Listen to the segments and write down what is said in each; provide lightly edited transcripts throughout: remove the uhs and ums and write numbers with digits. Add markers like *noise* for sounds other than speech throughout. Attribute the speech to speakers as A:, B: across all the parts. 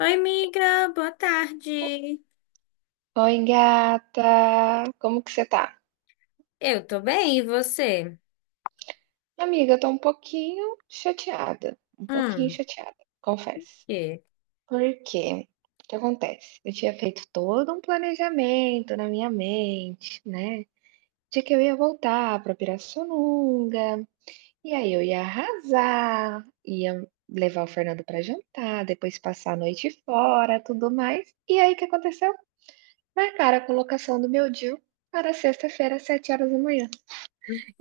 A: Oi, amiga, boa tarde.
B: Oi, gata. Como que você tá?
A: Eu tô bem, e você?
B: Amiga, eu tô um pouquinho chateada. Um pouquinho
A: Hum,
B: chateada, confesso.
A: que?
B: Por quê? O que acontece? Eu tinha feito todo um planejamento na minha mente, né? De que eu ia voltar pra Pirassununga, e aí eu ia arrasar, ia levar o Fernando pra jantar, depois passar a noite fora, tudo mais. E aí o que aconteceu? Marcaram a colocação do meu DIU para sexta-feira, às 7 horas da manhã.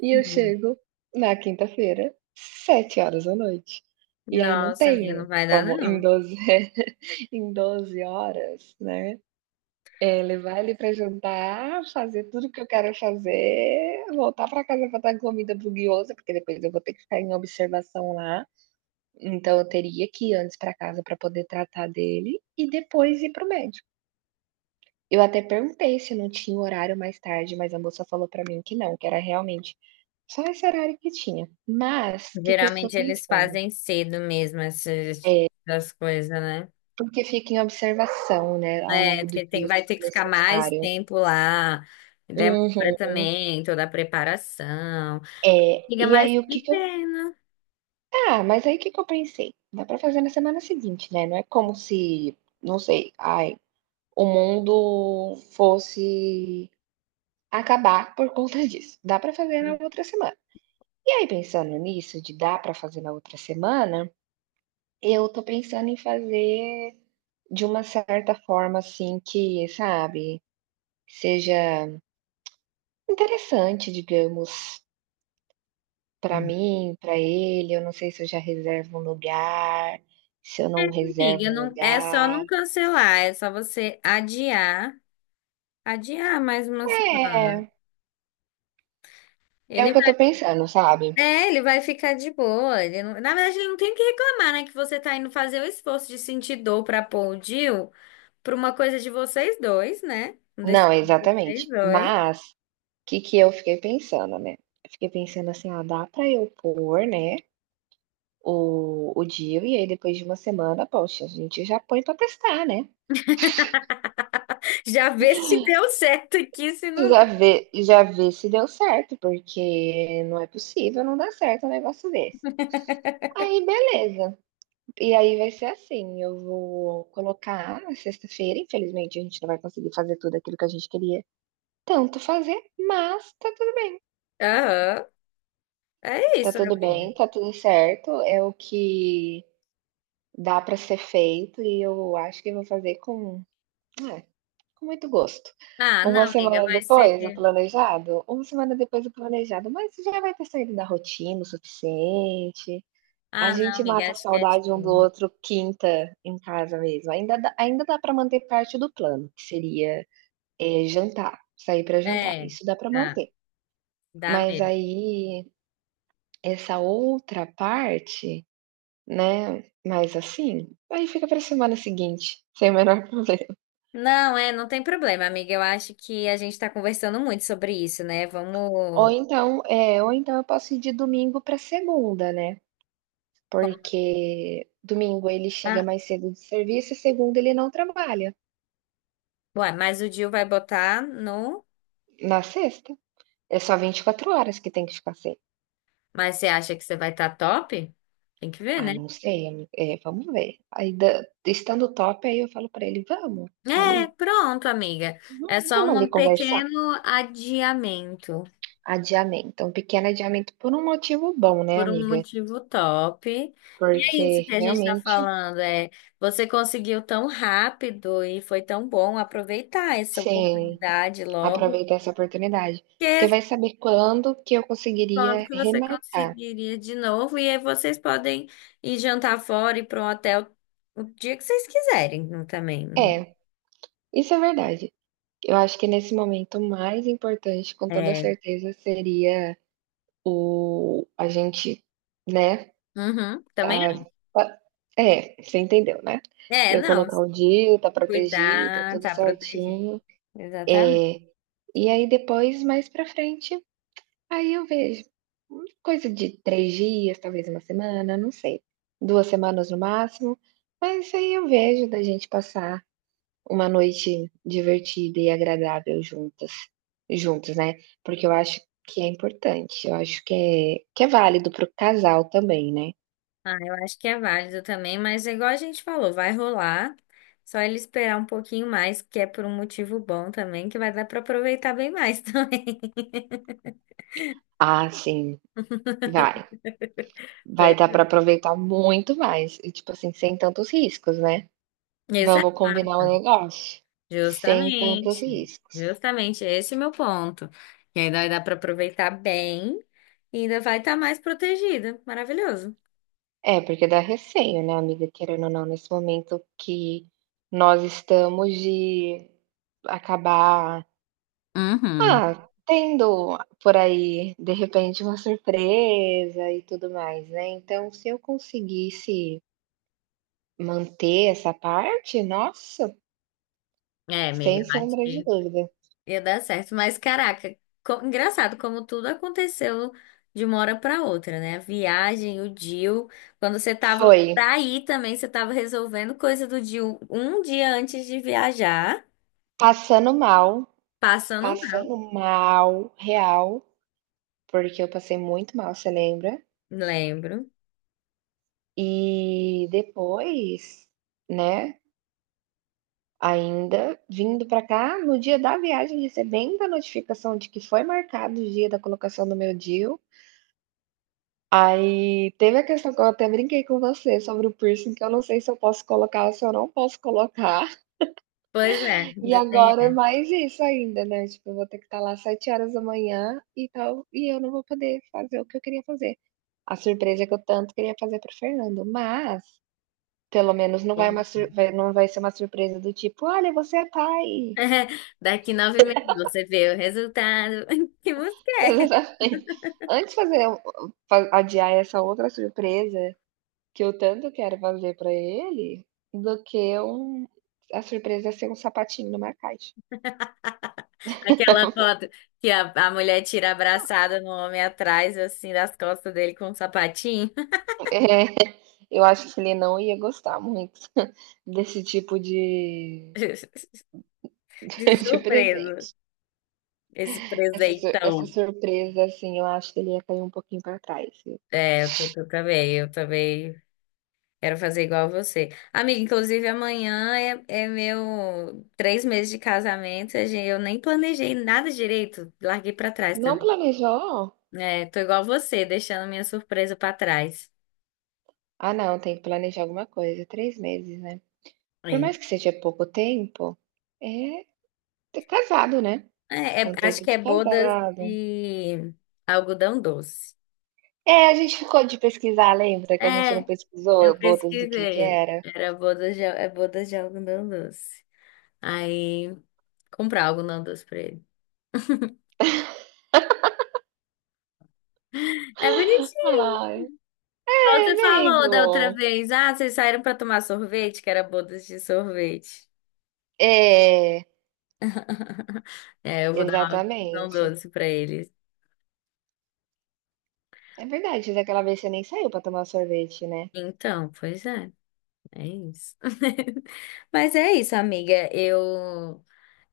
B: E eu
A: Hum.
B: chego na quinta-feira, 7 horas da noite e aí não
A: Nossa, minha não
B: tenho
A: vai dar,
B: como em
A: não.
B: 12 *laughs* em 12 horas, né, levar ele pra jantar, fazer tudo o que eu quero fazer, voltar para casa para dar comida para Guiosa, porque depois eu vou ter que ficar em observação lá, então eu teria que ir antes para casa para poder tratar dele e depois ir para o médico. Eu até perguntei se não tinha horário mais tarde, mas a moça falou para mim que não, que era realmente só esse horário que tinha. Mas, o que que eu estou
A: Geralmente eles
B: pensando?
A: fazem cedo mesmo essas coisas, né?
B: Porque fica em observação, né, ao
A: É,
B: longo do
A: porque tem,
B: dia, se
A: vai ter
B: for
A: que ficar mais
B: necessário.
A: tempo lá. Demora
B: Uhum.
A: também toda a preparação.
B: É,
A: Amiga,
B: e
A: mas
B: aí o que
A: que
B: que eu
A: pena.
B: ah, mas aí o que que eu pensei? Dá pra fazer na semana seguinte, né, não é como se, não sei, ai, o mundo fosse acabar por conta *laughs* disso. Dá pra fazer na outra semana. E aí pensando nisso, de dar pra fazer na outra semana, eu tô pensando em fazer. De uma certa forma, assim, que, sabe, seja interessante, digamos, para mim, para ele. Eu não sei se eu já reservo um lugar, se eu não reservo
A: Amiga,
B: um
A: não, é só
B: lugar.
A: não cancelar, é só você adiar, adiar mais uma semana.
B: É, é o
A: Ele
B: que eu tô pensando, sabe.
A: Ele vai ficar de boa. Ele não- Na verdade, ele não tem o que reclamar, né? Que você tá indo fazer o esforço de sentir dor pra pôr o Jill pra uma coisa de vocês dois, né? Uma
B: Não,
A: decisão de vocês
B: exatamente.
A: dois.
B: Mas, o que que eu fiquei pensando, né. Eu fiquei pensando assim: "Ah, dá pra eu pôr, né, o DIU e aí depois de uma semana, poxa, a gente já põe pra testar, né".
A: *laughs* Já vê se deu certo aqui, se não.
B: Já vê se deu certo, porque não é possível não dar certo um negócio desse. Aí, beleza. E aí vai ser assim, eu vou colocar na sexta-feira, infelizmente a gente não vai conseguir fazer tudo aquilo que a gente queria tanto fazer, mas
A: Aham. É
B: tá
A: isso,
B: tudo
A: amiga.
B: bem, tá tudo certo, é o que dá pra ser feito e eu acho que eu vou fazer com, ah, com muito gosto.
A: Ah,
B: Uma
A: não, amiga,
B: semana
A: vai ser.
B: depois, o planejado? Uma semana depois o planejado, mas já vai ter saído da rotina o suficiente. A
A: Ah, não,
B: gente
A: amiga,
B: mata a
A: acho que é de
B: saudade um do
A: boa.
B: outro quinta em casa mesmo. Ainda dá, ainda dá para manter parte do plano, que seria, jantar, sair para jantar,
A: É,
B: isso dá para
A: tá,
B: manter.
A: dá
B: Mas
A: mesmo.
B: aí, essa outra parte, né. Mas assim, aí fica pra semana seguinte, sem o menor problema.
A: Não, é, não tem problema, amiga. Eu acho que a gente tá conversando muito sobre isso, né?
B: Ou
A: Vamos.
B: então é, ou então eu posso ir de domingo para segunda, né, porque domingo ele chega
A: Ah,
B: mais cedo do serviço e segunda ele não trabalha.
A: ué, mas o Gil vai botar no.
B: Na sexta, é só 24 horas que tem que ficar sem.
A: Mas você acha que você vai estar top? Tem que ver,
B: Ah,
A: né?
B: não sei, ami vamos ver. Aí da estando top, aí eu falo para ele: "Vamos
A: É,
B: ali.
A: pronto, amiga.
B: Uhum,
A: É só
B: vamos ali
A: um
B: conversar".
A: pequeno adiamento
B: Adiamento, um pequeno adiamento por um motivo bom, né,
A: por um
B: amiga,
A: motivo top. E é isso
B: porque
A: que a gente está
B: realmente
A: falando, é você conseguiu tão rápido e foi tão bom aproveitar essa
B: sim.
A: oportunidade logo,
B: Aproveitar essa oportunidade, porque
A: porque
B: vai saber quando que eu
A: quando
B: conseguiria
A: que você
B: remarcar.
A: conseguiria de novo e aí vocês podem ir jantar fora e para um hotel o dia que vocês quiserem também.
B: É, isso é verdade. Eu acho que nesse momento o mais importante, com toda
A: É,
B: certeza, seria o a gente, né,
A: uhum, também.
B: tá, tá, é, você entendeu, né. Eu
A: Não.
B: colocar o dia, tá protegida,
A: Cuidar,
B: tudo
A: tá protegido.
B: certinho.
A: Exatamente.
B: Eh, e aí depois, mais pra frente, aí eu vejo, coisa de 3 dias, talvez uma semana, não sei, 2 semanas no máximo, mas aí eu vejo da gente passar uma noite divertida e agradável juntas, juntos, né, porque eu acho que é importante, eu acho que é válido para o casal também, né.
A: Ah, eu acho que é válido também, mas é igual a gente falou, vai rolar. Só ele esperar um pouquinho mais, que é por um motivo bom também, que vai dar para aproveitar bem mais *laughs* também.
B: Ah, sim, vai. Vai
A: Pois
B: dar pra
A: é.
B: aproveitar muito mais e, tipo assim, sem tantos riscos, né.
A: Exato,
B: Vamos combinar um negócio? Sem tantos
A: justamente.
B: riscos.
A: Justamente, esse é o meu ponto. E ainda vai dar para aproveitar bem e ainda vai estar mais protegida. Maravilhoso.
B: É, porque dá receio, né, amiga, querendo ou não, nesse momento que nós estamos de acabar,
A: Uhum.
B: tendo por aí, de repente, uma surpresa e tudo mais, né. Então, se eu conseguisse manter essa parte, nossa,
A: É, amiga,
B: sem
A: eu acho
B: sombra de
A: que
B: dúvida.
A: Ia dar certo. Mas, caraca, engraçado como tudo aconteceu de uma hora para outra, né? A viagem, o deal. Quando você tava
B: Foi,
A: pra ir também, você tava resolvendo coisa do deal um dia antes de viajar,
B: passando mal,
A: passando mal.
B: passando mal, real, porque eu passei muito mal, você lembra?
A: Lembro.
B: E depois, né, ainda vindo para cá, no dia da viagem, recebendo a notificação de que foi marcado o dia da colocação do meu DIU. Aí teve a questão que eu até brinquei com você sobre o piercing, que eu não sei se eu posso colocar ou se eu não posso colocar.
A: Pois é,
B: E
A: ainda tem.
B: agora é mais isso ainda, né, tipo, eu vou ter que estar lá às 7 horas da manhã e tal, e eu não vou poder fazer o que eu queria fazer. A surpresa que eu tanto queria fazer para o Fernando, mas pelo menos não
A: Bom
B: vai, uma sur,
A: motivo.
B: vai, não vai ser uma surpresa do tipo: "Olha, você é pai".
A: *laughs* Daqui 9 meses você vê o resultado. *laughs* Que música
B: *laughs*
A: é?
B: Exatamente. Antes de fazer, fa, adiar essa outra surpresa que eu tanto quero fazer pra ele, do que um, a surpresa ser um sapatinho numa caixa.
A: Aquela foto que a mulher tira abraçada no homem atrás, assim, das costas dele com um sapatinho.
B: É, eu acho que ele não ia gostar muito *laughs* desse tipo de
A: *laughs* De
B: *laughs* de
A: surpresa.
B: presente.
A: Esse
B: Essa su, essa
A: presentão.
B: surpresa, assim, eu acho que ele ia cair um pouquinho pra trás.
A: Eu também, eu também quero fazer igual a você. Amiga, inclusive amanhã é meu 3 meses de casamento, eu nem planejei nada direito, larguei pra trás
B: Não
A: também.
B: planejou?
A: É, tô igual a você, deixando minha surpresa pra trás.
B: Ah, não, tem que planejar alguma coisa. 3 meses, né. Por
A: É,
B: mais que seja pouco tempo, é, tá casado, né? É um
A: Acho
B: tempo
A: que
B: de
A: é bodas
B: casado.
A: de algodão doce.
B: É, a gente ficou de pesquisar, lembra? Que a gente
A: É,
B: não pesquisou
A: eu
B: bodas do que
A: pesquisei.
B: era.
A: É bodas de algodão doce. Aí, comprar algodão doce pra ele. É bonitinho.
B: Ai,
A: Igual
B: é,
A: você falou da outra
B: amigo.
A: vez. Ah, vocês saíram pra tomar sorvete, que era bodas de sorvete.
B: É,
A: *laughs* É, eu vou dar uma opção
B: exatamente.
A: doce pra eles.
B: É verdade, daquela vez você nem saiu pra tomar sorvete, né?
A: Então, pois é. É isso. *laughs* Mas é isso, amiga. Eu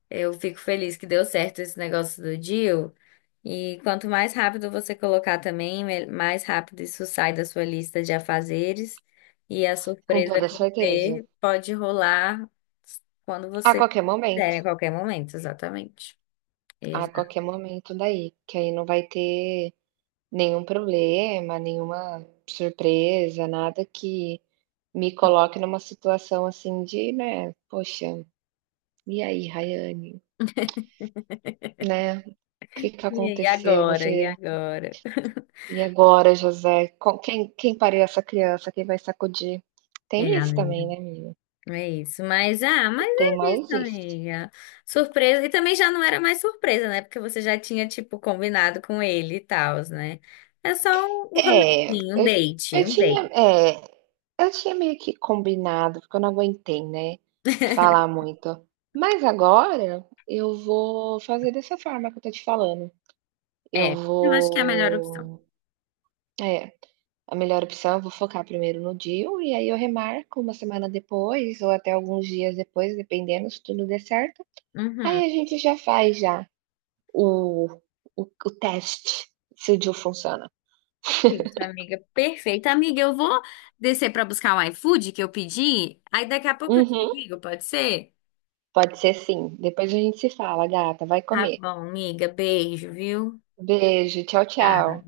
A: Eu fico feliz que deu certo esse negócio do deal. E quanto mais rápido você colocar também, mais rápido isso sai da sua lista de afazeres. E a
B: Com
A: surpresa
B: toda
A: com
B: certeza.
A: você pode rolar quando
B: A
A: você
B: qualquer
A: quiser,
B: momento.
A: em qualquer momento, exatamente.
B: A
A: Exato.
B: qualquer momento daí. Que aí não vai ter nenhum problema, nenhuma surpresa, nada que me coloque numa situação assim de, né? Poxa, e aí, Rayane? Né, o que que
A: E aí,
B: aconteceu?
A: agora? E
B: Você
A: agora?
B: e agora José, com quem, quem paria essa criança, quem vai sacudir?
A: É,
B: Tem isso
A: amiga.
B: também, né, menina?
A: É isso, mas
B: Tem
A: é isso,
B: mais isso.
A: amiga. Surpresa, e também já não era mais surpresa, né? Porque você já tinha, tipo, combinado com ele e tal, né? É só um
B: É,
A: rolezinho,
B: eu eu
A: um
B: tinha,
A: date.
B: é, eu tinha meio que combinado, porque eu não aguentei, né, falar muito. Mas agora eu vou fazer dessa forma que eu tô te falando. Eu
A: É, eu acho que é a melhor opção.
B: vou, é, a melhor opção, eu vou focar primeiro no DIU e aí eu remarco uma semana depois ou até alguns dias depois, dependendo se tudo der certo.
A: Uhum.
B: Aí a gente já faz, já o o o teste se o DIU funciona.
A: É isso, amiga. Perfeito. Amiga, eu vou descer pra buscar o iFood que eu pedi, aí daqui a pouco eu te
B: Uhum,
A: ligo, pode ser?
B: pode ser sim. Depois a gente se fala, gata, vai
A: Tá
B: comer.
A: bom, amiga. Beijo, viu?
B: Beijo, tchau,
A: Tchau.
B: tchau.